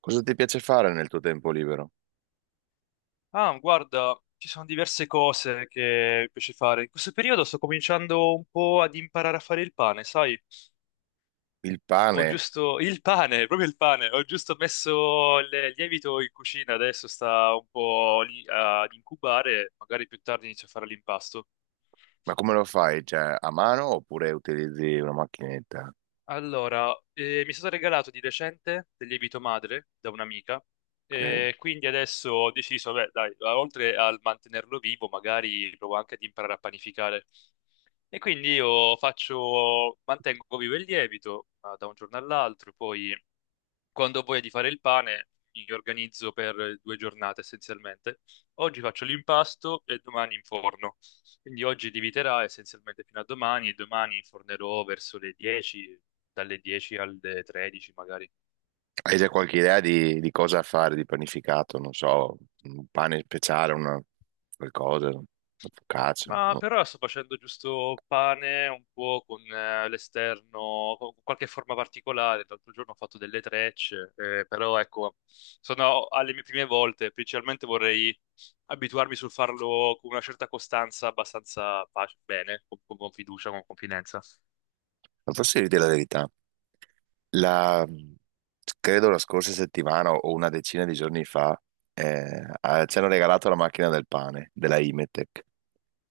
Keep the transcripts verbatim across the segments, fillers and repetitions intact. Cosa ti piace fare nel tuo tempo libero? Ah, guarda, ci sono diverse cose che mi piace fare. In questo periodo sto cominciando un po' ad imparare a fare il pane, sai? Il Ho pane, giusto il pane, proprio il pane. Ho giusto messo il lievito in cucina, adesso sta un po' lì ad incubare, magari più tardi inizio a fare l'impasto. ma come lo fai? Cioè, a mano oppure utilizzi una macchinetta? Allora, eh, mi è stato regalato di recente del lievito madre da un'amica. Ok. E quindi adesso ho deciso, beh, dai, oltre al mantenerlo vivo, magari provo anche ad imparare a panificare. E quindi io faccio, mantengo vivo il lievito ah, da un giorno all'altro, poi quando ho voglia di fare il pane mi organizzo per due giornate essenzialmente. Oggi faccio l'impasto e domani in forno. Quindi oggi lieviterà essenzialmente fino a domani e domani infornerò verso le dieci, dalle dieci alle tredici magari. Hai già qualche idea di, di cosa fare di panificato? Non so, un pane speciale, una qualcosa, una focaccia. Ma No. per ora sto facendo giusto pane un po' con eh, l'esterno, con qualche forma particolare. L'altro giorno ho fatto delle trecce, eh, però ecco, sono alle mie prime volte. Principalmente vorrei abituarmi sul farlo con una certa costanza, abbastanza pace- bene, con, con fiducia, con confidenza. Ma posso dirti la verità? La, Credo la scorsa settimana o una decina di giorni fa eh, ah, ci hanno regalato la macchina del pane della Imetec.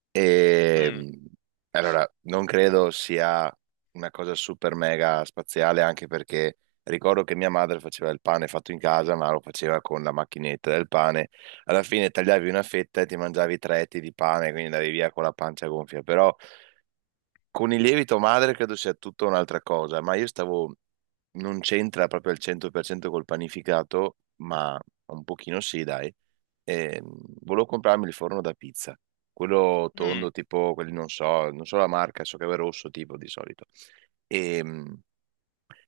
E Mm, mh, allora, non credo sia una cosa super mega spaziale, anche perché ricordo che mia madre faceva il pane fatto in casa, ma lo faceva con la macchinetta del pane. Alla fine tagliavi una fetta e ti mangiavi tre etti di pane, quindi andavi via con la pancia gonfia. Però con il lievito madre credo sia tutta un'altra cosa, ma io stavo, non c'entra proprio al cento per cento col panificato, ma un pochino sì, dai. E, mm, volevo comprarmi il forno da pizza, quello mm. tondo, tipo quelli non so, non so la marca, so che è rosso tipo di solito. E, mm,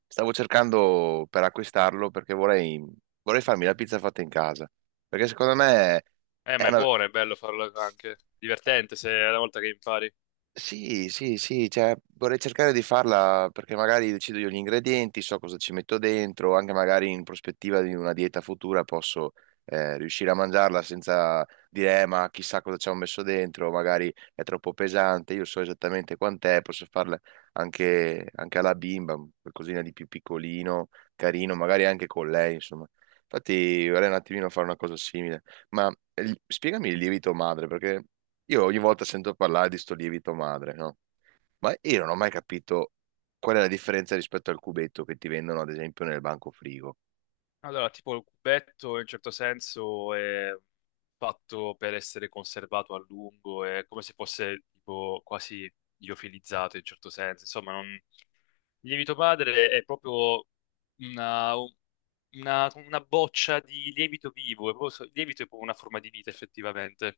stavo cercando per acquistarlo perché vorrei, vorrei farmi la pizza fatta in casa, perché secondo me Eh, è ma è una, buono, è bello farlo anche. Divertente se è la volta che impari. sì, sì, sì, cioè, vorrei cercare di farla perché magari decido io gli ingredienti, so cosa ci metto dentro, anche magari in prospettiva di una dieta futura posso eh, riuscire a mangiarla senza dire, "Eh, ma chissà cosa ci ho messo dentro, magari è troppo pesante, io so esattamente quant'è, posso farla anche, anche alla bimba, qualcosina di più piccolino, carino, magari anche con lei, insomma. Infatti vorrei un attimino fare una cosa simile, ma eh, spiegami il lievito madre perché... Io ogni volta sento parlare di sto lievito madre, no? Ma io non ho mai capito qual è la differenza rispetto al cubetto che ti vendono, ad esempio, nel banco frigo. Allora, tipo il cubetto in un certo senso è fatto per essere conservato a lungo, è come se fosse tipo quasi liofilizzato in un certo senso. Insomma, non... il lievito padre è proprio una, una- una boccia di lievito vivo, è proprio so- il lievito è proprio una forma di vita effettivamente.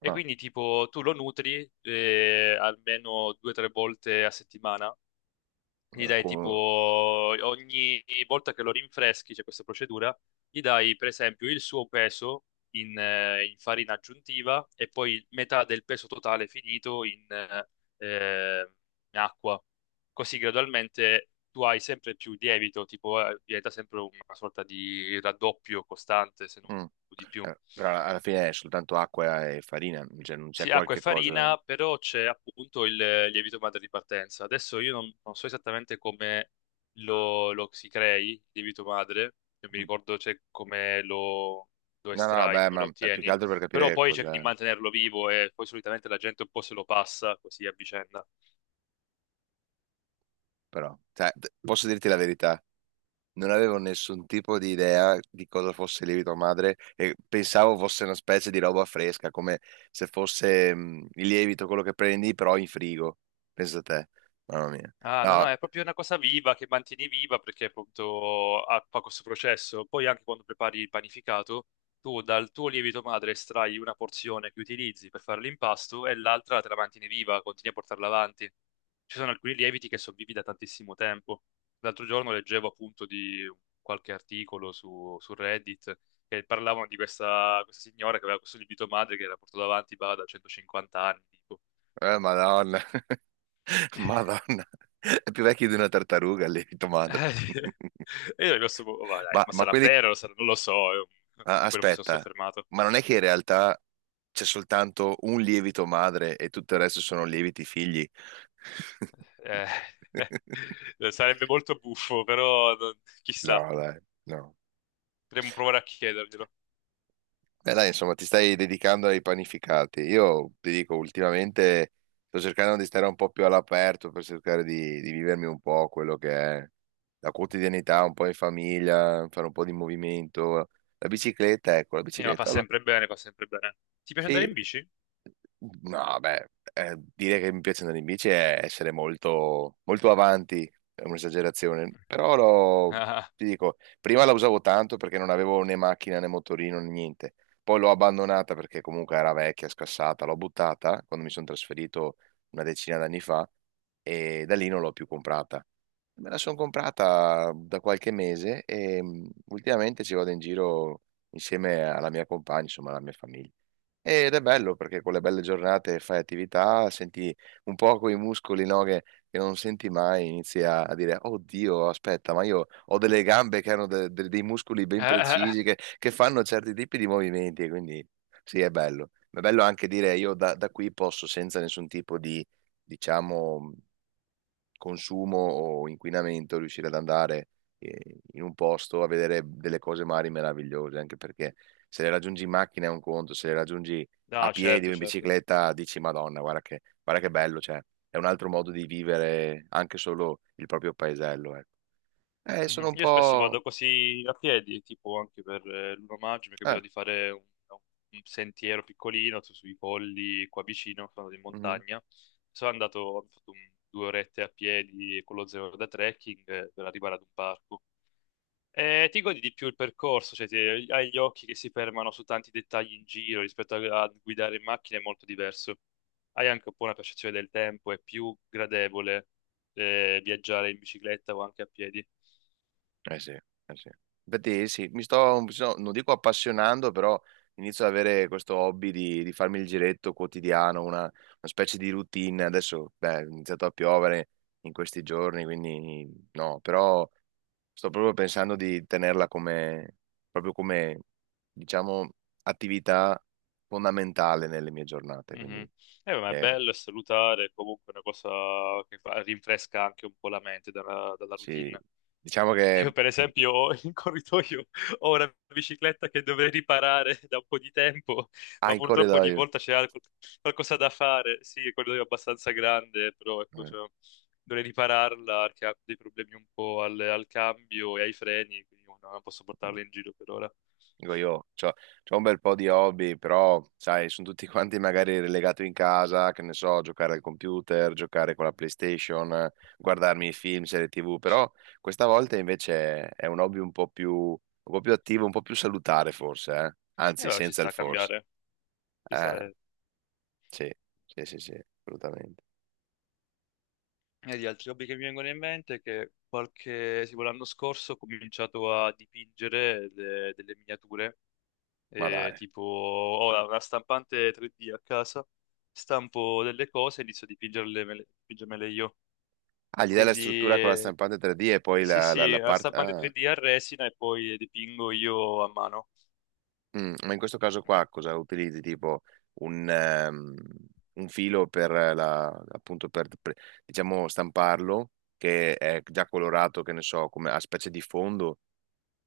E Ah, quindi tipo tu lo nutri eh, almeno due o tre volte a settimana gli dai tipo ecco, ogni volta che lo rinfreschi, c'è questa procedura, gli dai per esempio il suo peso in, eh, in farina aggiuntiva e poi metà del peso totale finito in, eh, eh, in acqua. Così gradualmente tu hai sempre più lievito, tipo eh, diventa sempre una sorta di raddoppio costante, se non mm. di più. Eh, però alla alla fine è soltanto acqua e farina, cioè non c'è Sì, acqua e qualche cosa. farina, però c'è appunto il lievito madre di partenza. Adesso io non, non so esattamente come lo, lo si crei, il lievito madre, non mi Mm. ricordo cioè, come lo, lo No, no, estrai, beh, come lo ma è più che ottieni, altro per capire però che poi cerchi di cos'è, mantenerlo vivo e poi solitamente la gente un po' se lo passa così a vicenda. però. Cioè, d- posso dirti la verità, non avevo nessun tipo di idea di cosa fosse il lievito madre e pensavo fosse una specie di roba fresca, come se fosse mh, il lievito quello che prendi però in frigo. Pensa te, mamma mia. Ah, no, no, No, è proprio una cosa viva che mantieni viva perché appunto ha fa questo processo. Poi anche quando prepari il panificato, tu dal tuo lievito madre estrai una porzione che utilizzi per fare l'impasto e l'altra te la mantieni viva, continui a portarla avanti. Ci sono alcuni lieviti che sono vivi da tantissimo tempo. L'altro giorno leggevo appunto di qualche articolo su, su Reddit che parlavano di questa, questa signora che aveva questo lievito madre che era portato avanti bah, da centocinquanta anni, tipo. eh, Madonna, Madonna, è più vecchio di una tartaruga il lievito Eh, madre. E io ero rimasto un po', "Oh, ma dai, Ma, ma ma sarà quelli, vero? Sarà- Non lo so, io- ah, poi non mi sono aspetta, soffermato. ma non è che in realtà c'è soltanto un lievito madre e tutto il resto sono lieviti figli? Eh, eh, sarebbe molto buffo, però non- No, chissà, dai, no. potremmo provare a chiederglielo. Beh, dai, insomma, ti stai dedicando ai panificati. Io ti dico, ultimamente sto cercando di stare un po' più all'aperto per cercare di, di vivermi un po' quello che è la quotidianità, un po' in famiglia, fare un po' di movimento. La bicicletta, ecco, la Eh, ma fa bicicletta, alla- sempre bene, fa sempre bene. Ti piace andare sì, in bici? no, beh, eh, dire che mi piacciono le bici è essere molto, molto avanti, è un'esagerazione, però lo- ti dico, prima la usavo tanto perché non avevo né macchina né motorino né niente, poi l'ho abbandonata perché comunque era vecchia, scassata, l'ho buttata quando mi sono trasferito una decina d'anni fa e da lì non l'ho più comprata. Me la sono comprata da qualche mese e mm, ultimamente ci vado in giro insieme alla mia compagna, insomma alla mia famiglia. Ed è bello perché con le belle giornate fai attività, senti un po' quei muscoli, no, che, che non senti mai, inizi a, a dire, oddio, aspetta, ma io ho delle gambe che hanno de- de- dei muscoli ben Ah, eh, eh, eh. precisi, che, che fanno certi tipi di movimenti, e quindi sì, è bello. Ma è bello anche dire, io da, da qui posso senza nessun tipo di, diciamo, consumo o inquinamento, riuscire ad andare eh, in un posto a vedere delle cose magari meravigliose, anche perché se le raggiungi in macchina è un conto, se le raggiungi a No, piedi o certo, in certo. bicicletta dici Madonna, guarda che, guarda che bello, cioè è un altro modo di vivere anche solo il proprio paesello, ecco. Eh, Mhm. sono un Io spesso po'. vado così a piedi, tipo anche per eh, l'primo maggio mi è eh, capitato di fare un, un sentiero piccolino su- sui colli qua vicino, sono andato in mhm. montagna. Sono andato, ho fatto un- due orette a piedi con lo zaino da trekking eh, per arrivare ad un parco. E ti godi di più il percorso, cioè ti- hai gli occhi che si fermano su tanti dettagli in giro rispetto a, a guidare in macchina, è molto diverso. Hai anche un po' una percezione del tempo, è più gradevole eh, viaggiare in bicicletta o anche a piedi. Eh sì, eh sì. Infatti sì, mi sto, mi sto- non dico appassionando, però inizio ad avere questo hobby di, di farmi il giretto quotidiano, una, una specie di routine. Adesso, beh, è iniziato a piovere in questi giorni, quindi no, però sto proprio pensando di tenerla come, proprio come, diciamo, attività fondamentale nelle mie giornate. Mhm. Quindi, Eh, ma è eh, bello, è salutare, è comunque una cosa che fa- rinfresca anche un po' la mente dalla, dalla sì, routine. diciamo che Io, per esempio, ho in corridoio ho una bicicletta che dovrei riparare da un po' di tempo, ha ma in purtroppo ogni corridoio. volta c'è alco- qualcosa da fare. Sì, il corridoio è abbastanza grande, però ecco, Eh. cioè, dovrei ripararla perché ha dei problemi un po' al, al cambio e ai freni, quindi non non posso Mm. portarla in giro per ora. Dico io, c'ho, c'ho un bel po' di hobby, però, sai, sono tutti quanti magari relegato in casa, che ne so, giocare al computer, giocare con la PlayStation, eh, E guardarmi i film, serie tivù, però questa volta invece è, è un hobby un po' più, un po' più attivo, un po' più salutare forse, eh? eh, Anzi, vabbè, ci senza il sta a forse. cambiare, ci Eh, sta, eh. sì, sì, sì, sì, assolutamente. E di altri hobby che mi vengono in mente è che qualche, tipo l'anno scorso ho cominciato a dipingere de- delle miniature, Ma eh, dai. tipo ho la- una stampante tre D a casa, stampo delle cose e inizio a dipingerle, mele- dipingermele io. Ah, gli dai la Quindi struttura con la eh, stampante tre D e poi sì la, la, sì, la una parte. stampante Ah. tre D a resina e poi dipingo io a mano. Mm, ma in questo caso qua cosa utilizzi? Tipo un, ehm, un filo per la, appunto per, per, diciamo stamparlo che è già colorato, che ne so, come a specie di fondo,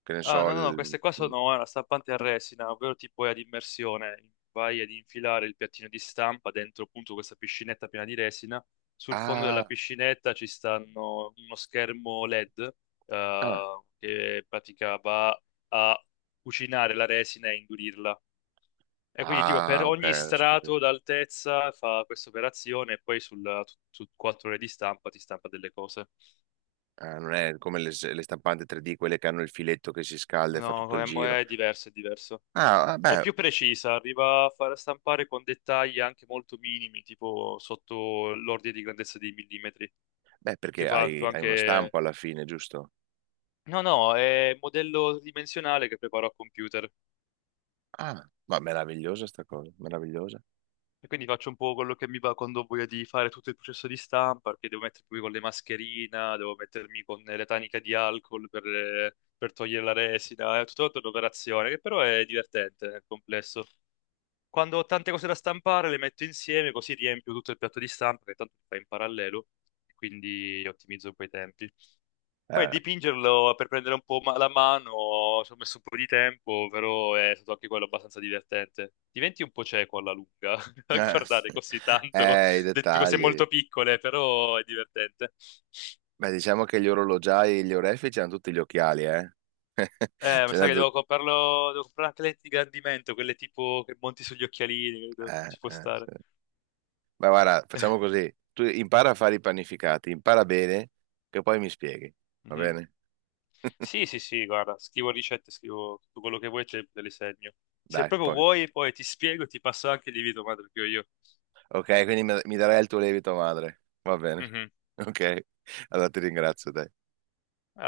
che ne Ah, so, no, no, no, il- queste qua mm. sono una stampante a resina, ovvero tipo è ad immersione. Vai ad infilare il piattino di stampa dentro appunto questa piscinetta piena di resina. Sul fondo della Ah, piscinetta ci stanno uno schermo L E D, ah, eh, che in pratica va a cucinare la resina e indurirla. E quindi tipo per ah, ok, ogni adesso ho strato capito. d'altezza fa questa operazione e poi sul- su quattro ore di stampa ti stampa delle cose. Ah, non è come le, le stampanti tre D, quelle che hanno il filetto che si scalda e fa tutto No, il è, mo- giro. è diverso, è diverso. Ah, ah, È beh, più precisa, arriva a far stampare con dettagli anche molto minimi, tipo sotto l'ordine di grandezza di millimetri. beh, Si perché fa hai, hai uno anche... stampo alla fine, giusto? No, no, è modello dimensionale che preparo a computer. Ah, ma meravigliosa sta cosa, meravigliosa. E quindi faccio un po' quello che mi va quando ho voglia di fare tutto il processo di stampa, perché devo mettermi poi con le mascherine, devo mettermi con le taniche di alcol per, per togliere la resina, è tutta un'operazione che però è divertente nel complesso. Quando ho tante cose da stampare, le metto insieme, così riempio tutto il piatto di stampa, che tanto si fa in parallelo, e quindi ottimizzo un po' i tempi. Poi Eh, dipingerlo per prendere un po' ma- la mano, ci ho messo un po' di tempo, però è stato anche quello abbastanza divertente. Diventi un po' cieco alla lunga, a eh. guardare così tanto, Eh, i de- cose molto dettagli. piccole, però è divertente. Beh, diciamo che gli orologiai e gli orefici hanno tutti gli occhiali, eh. Eh, mi Ce sa che l'hanno devo tutti. comprarlo, devo comprare anche lenti di ingrandimento, quelle tipo che monti sugli occhialini, credo, Eh, ci può eh, stare. sì. Ma guarda, facciamo così. Tu impara a fare i panificati, impara bene, che poi mi spieghi. Va Mhm. bene? Sì, sì, sì, guarda, scrivo ricette, scrivo tutto quello che vuoi, te, te le segno. Se Dai, proprio poi. vuoi, poi ti spiego e ti passo anche il lievito madre che ho io. Ok, quindi mi mi darai il tuo lievito madre. Va bene. Ok, allora ti ringrazio, dai.